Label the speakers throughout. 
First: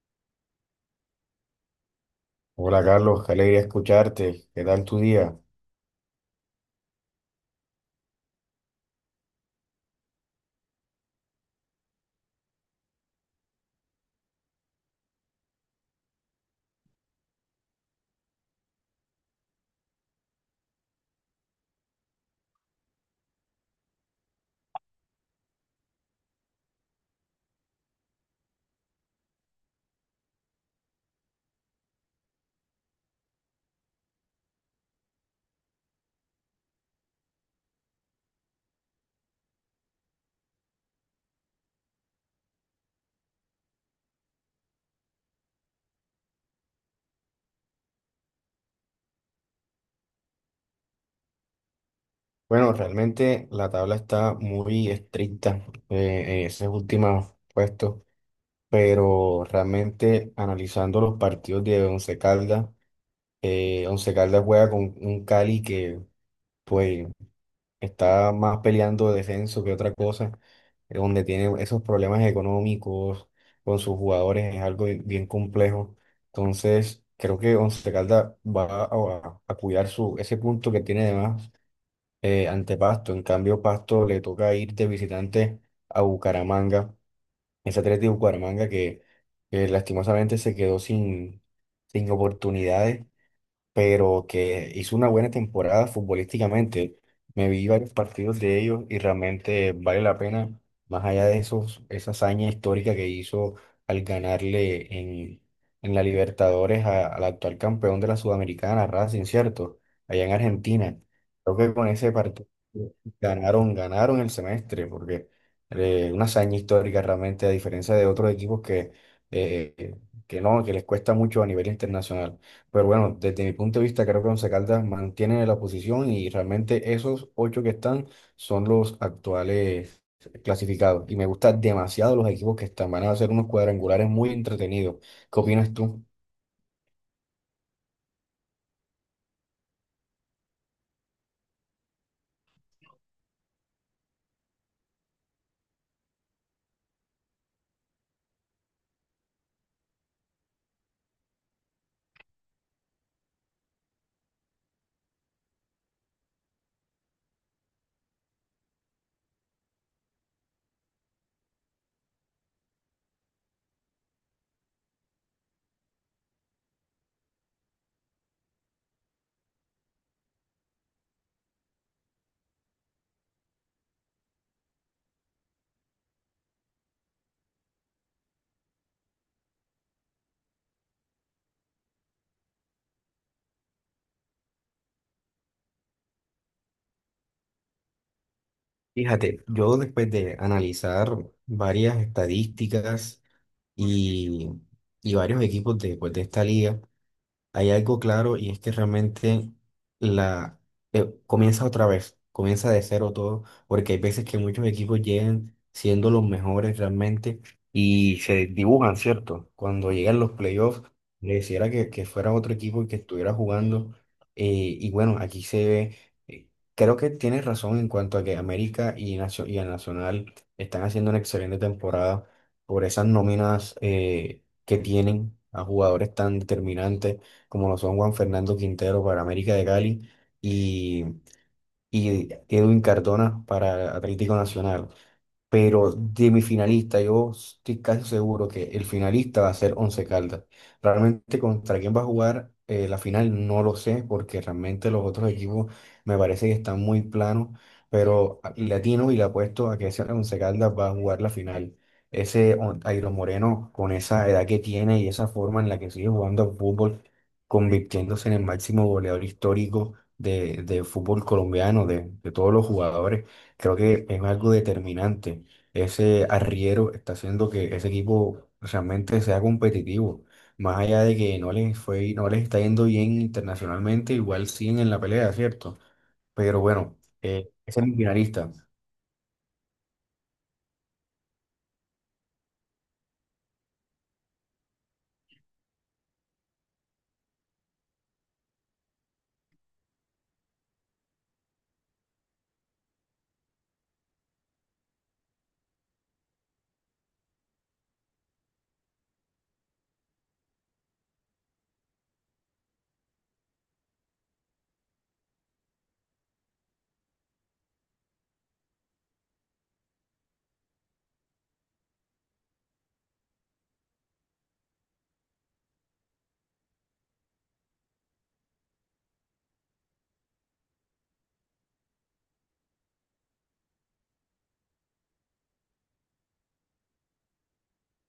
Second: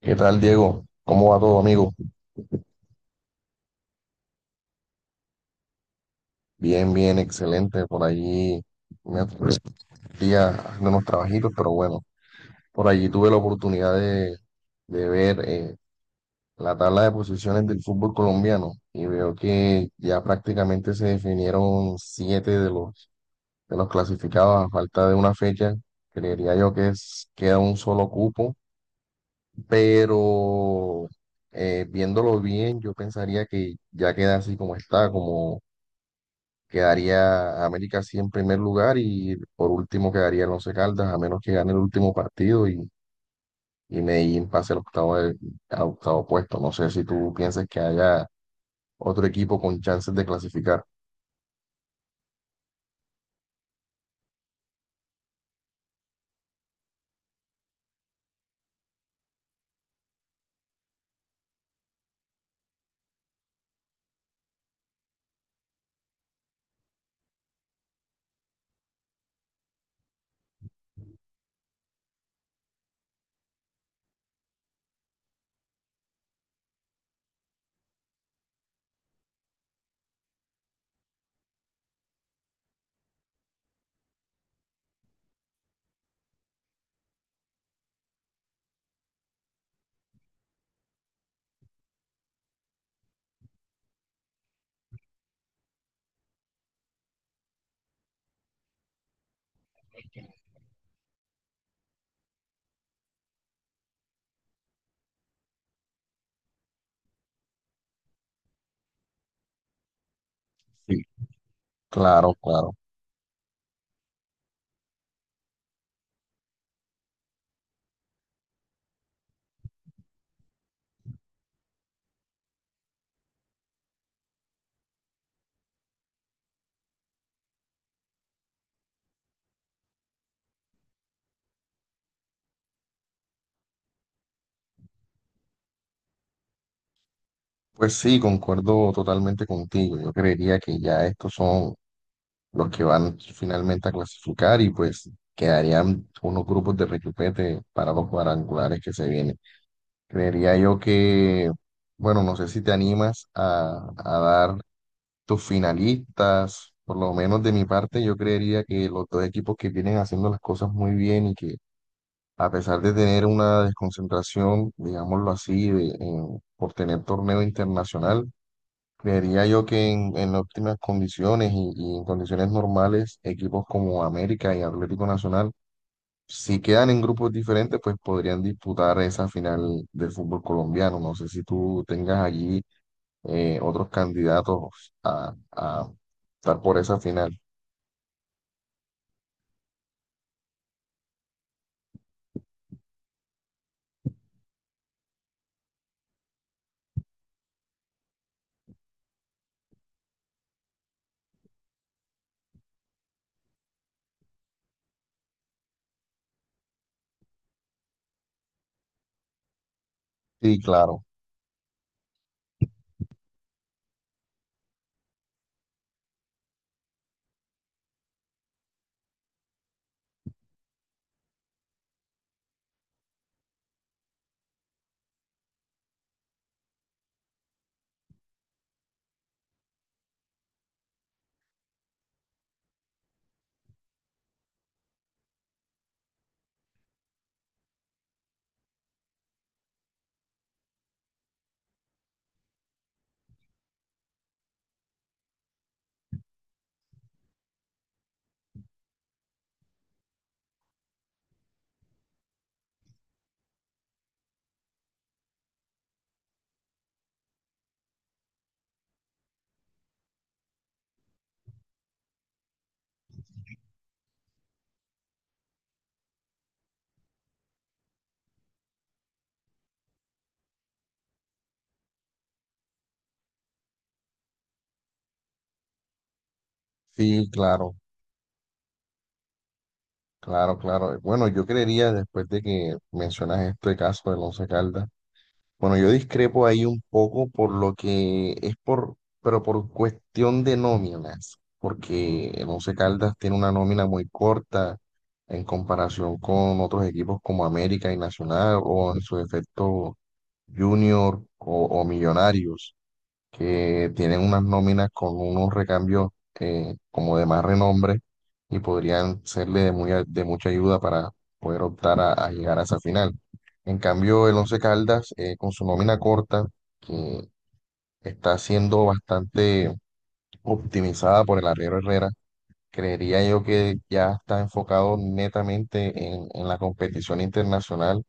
Speaker 1: ¿Qué tal, Diego? ¿Cómo va todo, amigo?
Speaker 2: Hola Carlos, qué alegría escucharte. ¿Qué tal tu día?
Speaker 1: Bien, bien, excelente. Por allí me día haciendo unos trabajitos, pero bueno, por allí tuve la oportunidad de ver la tabla de posiciones del fútbol colombiano y veo que ya prácticamente se definieron siete de los clasificados a falta de una fecha. Creería yo que es, queda un solo cupo, pero viéndolo bien, yo pensaría que ya queda así como está, como quedaría América sí en primer lugar y por último quedaría el Once Caldas, a menos que gane el último partido y Medellín pase al octavo, al octavo puesto. No sé si tú piensas que haya otro equipo con chances de clasificar.
Speaker 2: Bueno, realmente la tabla está muy estricta en esos últimos puestos, pero realmente analizando los partidos de Once Caldas, Once Caldas juega con un Cali que, pues, está más peleando descenso que otra cosa, donde tiene esos problemas económicos con sus jugadores, es algo bien complejo. Entonces, creo que Once Caldas va a cuidar ese punto que tiene de más ante Pasto. En cambio, Pasto le toca ir de visitante a Bucaramanga, ese Atlético de Bucaramanga que lastimosamente se quedó sin oportunidades pero que hizo una buena temporada futbolísticamente. Me vi varios partidos de ellos y realmente vale la pena, más allá de esa hazaña histórica que hizo al ganarle en la Libertadores al actual campeón de la Sudamericana, Racing, ¿cierto? Allá en Argentina.
Speaker 1: Sí.
Speaker 2: Creo que con ese
Speaker 1: Claro,
Speaker 2: partido
Speaker 1: claro.
Speaker 2: ganaron el semestre, porque una hazaña histórica realmente, a diferencia de otros equipos eh, que no, que les cuesta mucho a nivel internacional. Pero bueno, desde mi punto de vista, creo que Once Caldas mantiene la posición y realmente esos ocho que están son los actuales clasificados. Y me gustan demasiado los equipos que están. Van a hacer unos cuadrangulares muy entretenidos. ¿Qué opinas tú?
Speaker 1: Pues sí, concuerdo totalmente contigo. Yo creería que ya estos son los que van finalmente a clasificar y pues quedarían unos grupos de requipete para los cuadrangulares que se vienen. Creería yo que, bueno, no sé si te animas a dar tus finalistas, por lo menos de mi parte, yo creería que los dos equipos que vienen haciendo las cosas muy bien y que a pesar de tener una desconcentración, digámoslo así, por tener torneo internacional, creería yo que en óptimas condiciones y en condiciones normales, equipos como América y Atlético Nacional si quedan en grupos diferentes, pues podrían disputar esa final del fútbol colombiano. No sé si tú tengas allí otros candidatos a estar por esa final.
Speaker 2: Fíjate, yo después de analizar varias estadísticas y, y varios equipos de, pues, de esta liga, hay algo claro y es que realmente la comienza otra vez, comienza de cero todo, porque hay veces que muchos equipos llegan siendo los mejores realmente y se dibujan, ¿cierto? Cuando llegan los
Speaker 1: Sí,
Speaker 2: playoffs,
Speaker 1: claro,
Speaker 2: le quisiera que fuera otro equipo el que estuviera jugando. eh, y bueno, aquí se ve, eh, creo que tienes razón en cuanto a que América y el Nacional están haciendo una excelente temporada por esas nóminas que tienen a jugadores tan determinantes como lo son Juan Fernando Quintero para América de Cali y, y Edwin Cardona para Atlético Nacional. Pero de mi finalista, yo estoy casi seguro que el finalista va a ser Once Caldas. Realmente contra quién va a jugar la final no lo sé, porque realmente los otros equipos me parece que están muy planos, pero le atino y le apuesto a que ese Once Caldas va a jugar la final. Ese Airo Moreno, con esa edad que tiene y esa forma en la que sigue jugando al fútbol, convirtiéndose en el máximo goleador histórico de fútbol colombiano, de todos los jugadores creo que es algo determinante, ese arriero está haciendo que ese equipo realmente sea competitivo. Más allá de que no les está yendo bien internacionalmente, igual siguen en la pelea, ¿cierto? Pero bueno,
Speaker 1: sí, claro,
Speaker 2: es el finalista.
Speaker 1: claro, claro. Bueno, yo creería, después de que mencionas este caso del Once Caldas, bueno, yo discrepo ahí un poco por lo que es por, pero por cuestión de nóminas, porque el Once Caldas tiene una nómina muy corta en comparación con otros equipos como América y Nacional o en su defecto Junior o Millonarios que tienen unas nóminas con unos recambios como de más renombre y podrían serle de, muy, de mucha ayuda para poder optar a llegar a esa final. En cambio, el Once Caldas, con su nómina corta, que está siendo bastante optimizada por el arriero Herrera, creería yo que ya está enfocado netamente en la competición internacional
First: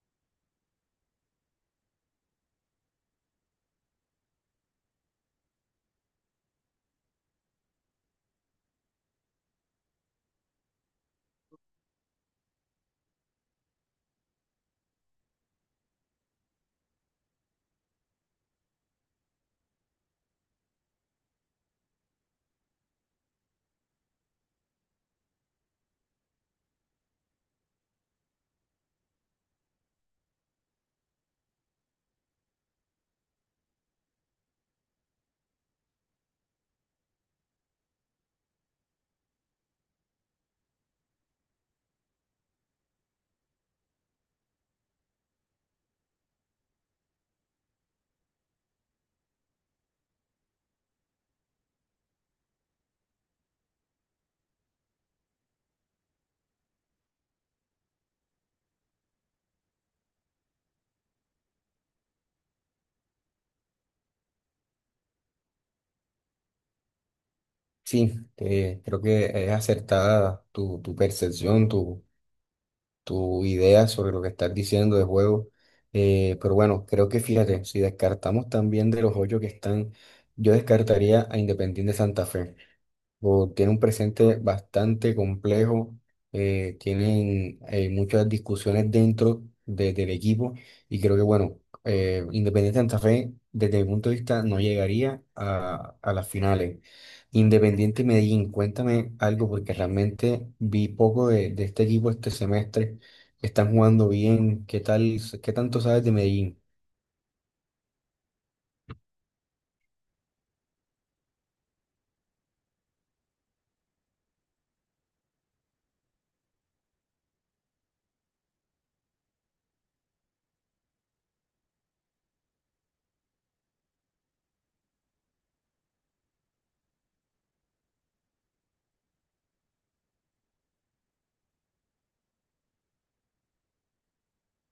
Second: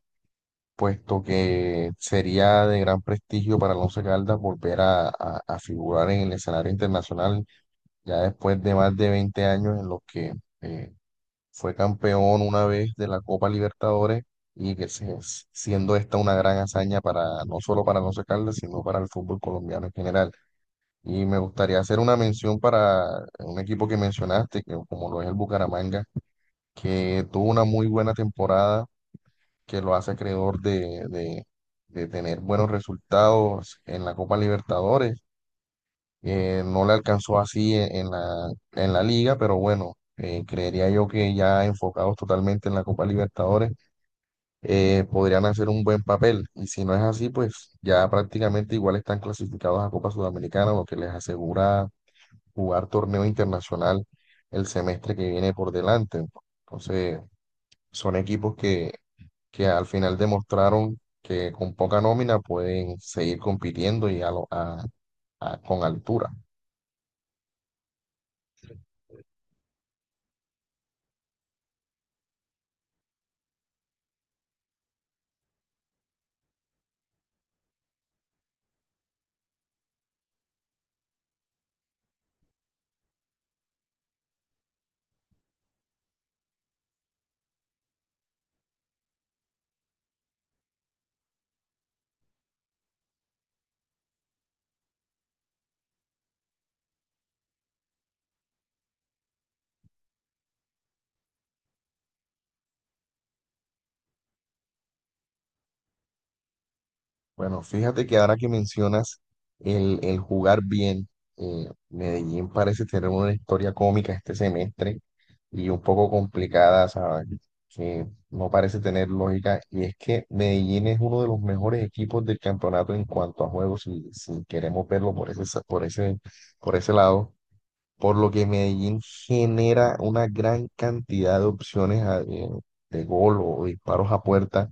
Speaker 1: puesto que sería de gran prestigio para el Once Caldas volver a figurar en el escenario internacional ya después de más de 20 años en los que eh, fue campeón una vez de la Copa Libertadores y que siendo esta una gran hazaña para no solo para el Once Caldas, sino para el fútbol colombiano en general. Y me gustaría hacer una mención para un equipo que mencionaste, que como lo es el Bucaramanga, que tuvo una muy buena temporada que lo hace acreedor de tener buenos resultados en la Copa Libertadores. No le alcanzó así en, en la liga, pero bueno, creería yo que ya enfocados totalmente en la Copa Libertadores, podrían hacer un buen papel. Y si no es así, pues ya prácticamente igual están clasificados a Copa Sudamericana, lo que les asegura jugar torneo internacional el semestre que viene por delante. Entonces... son equipos que al final demostraron que con poca nómina pueden seguir compitiendo y a lo- a- con altura.
Speaker 2: Sí, creo que es acertada tu percepción, tu idea sobre lo que estás diciendo de juego. Pero bueno, creo que fíjate, si descartamos también de los ocho que están, yo descartaría a Independiente Santa Fe. O tiene un presente bastante complejo, tienen muchas discusiones dentro del equipo y creo que, bueno, Independiente Santa Fe, desde mi punto de vista, no llegaría a las finales. Independiente Medellín, cuéntame algo porque realmente vi poco de este equipo este semestre. Están jugando bien, ¿qué tal, qué tanto sabes de Medellín?
Speaker 1: Bueno, fíjate que ahora que mencionas el jugar bien, Medellín parece tener una historia cómica este semestre y un poco complicada, ¿sabes? Que no parece tener lógica. Y es que Medellín es uno de los mejores equipos del campeonato en cuanto a juegos, si, si queremos verlo por ese, por ese lado por lo que Medellín genera una gran cantidad de opciones de gol o disparos a puerta,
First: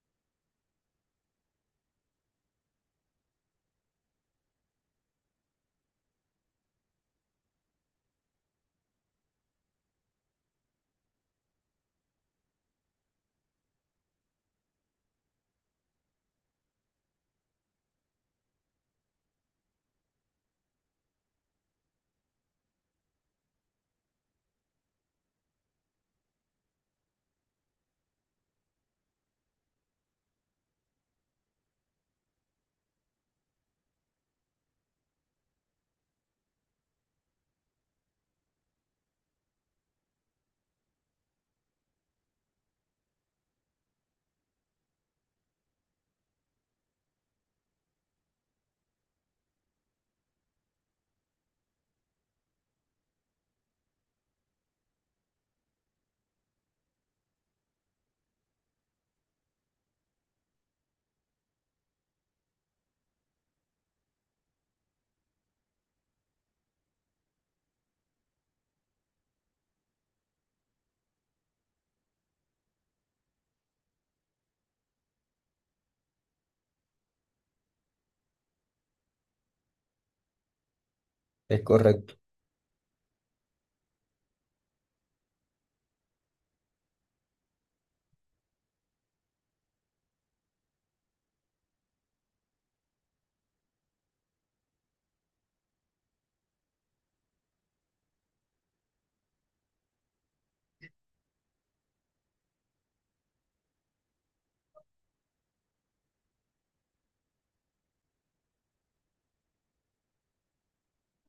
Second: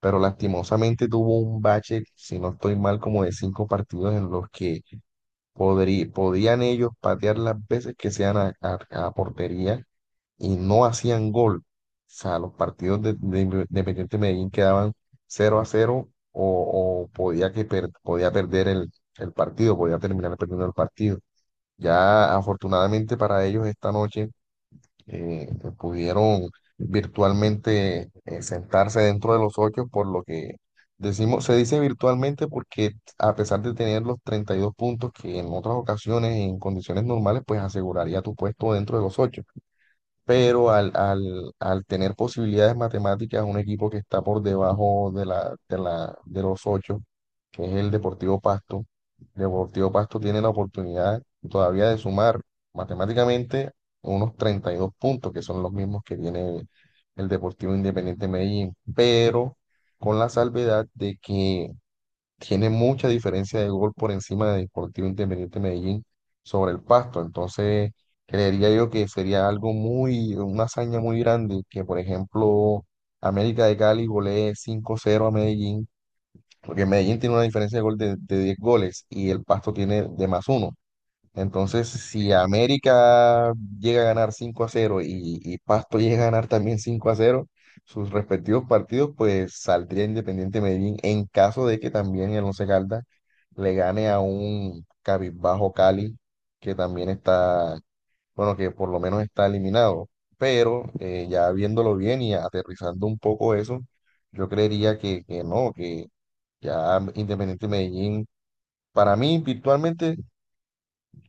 Speaker 1: pero lastimosamente tuvo un bache, si no estoy mal, como de cinco partidos en los que podían ellos patear las veces que sean a portería y no hacían gol. O sea, los partidos de Independiente Medellín quedaban 0-0 o podía, podía perder el partido, podía terminar perdiendo el partido. Ya afortunadamente para ellos esta noche eh, pudieron virtualmente sentarse dentro de los ocho, por lo que decimos, se dice virtualmente porque a pesar de tener los 32 puntos que en otras ocasiones, en condiciones normales, pues aseguraría tu puesto dentro de los ocho pero al tener posibilidades matemáticas, un equipo que está por debajo de los ocho, que es el Deportivo Pasto, Deportivo Pasto tiene la oportunidad todavía de sumar matemáticamente unos 32 puntos, que son los mismos que tiene el Deportivo Independiente Medellín, pero con la salvedad de que tiene mucha diferencia de gol por encima de Deportivo Independiente Medellín sobre el Pasto. Entonces, creería yo que sería algo muy, una hazaña muy grande que, por ejemplo, América de Cali golee 5-0 a Medellín, porque Medellín tiene una diferencia de gol de 10 goles y el Pasto tiene de más uno.
Speaker 2: ¿Es
Speaker 1: Entonces,
Speaker 2: correcto?
Speaker 1: si América llega a ganar 5-0 y Pasto llega a ganar también 5-0 sus respectivos partidos, pues saldría Independiente Medellín en caso de que también el Once Caldas le gane a un Cabizbajo Cali, que también está, bueno, que por lo menos está eliminado. Pero ya viéndolo bien y aterrizando un poco eso, yo creería que no, que ya Independiente Medellín, para mí, virtualmente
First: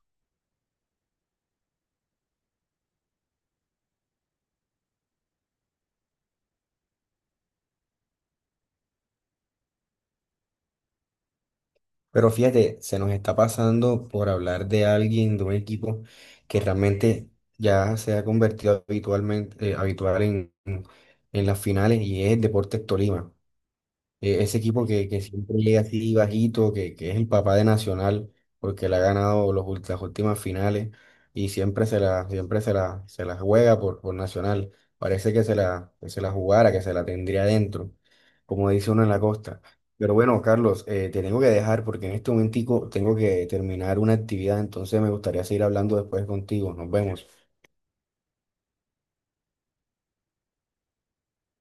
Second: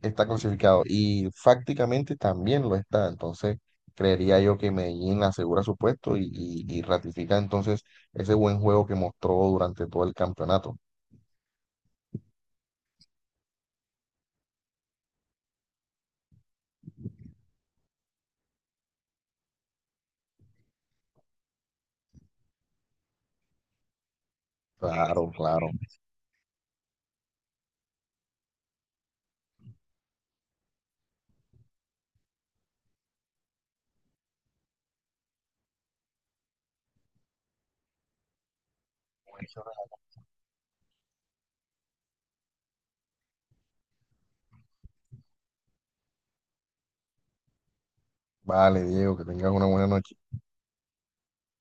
Speaker 1: está clasificado y prácticamente también lo está. Entonces, creería yo que Medellín asegura su puesto y ratifica entonces ese buen juego que mostró durante todo el campeonato.
Speaker 2: Pero fíjate, se nos está pasando por hablar de alguien, de un equipo que realmente ya se ha convertido habitualmente, habitual en las finales y es Deportes Tolima. Ese equipo que
Speaker 1: Claro,
Speaker 2: siempre
Speaker 1: claro.
Speaker 2: llega así bajito, que es el papá de Nacional, porque le ha ganado las últimas finales y se la juega por Nacional. Parece que que se la jugara, que se la tendría dentro, como dice uno en la costa. Pero bueno, Carlos, te tengo que dejar porque en este momentico tengo que terminar una actividad, entonces me gustaría seguir hablando después contigo. Nos vemos.
Speaker 1: Vale, Diego, que tengas una buena noche.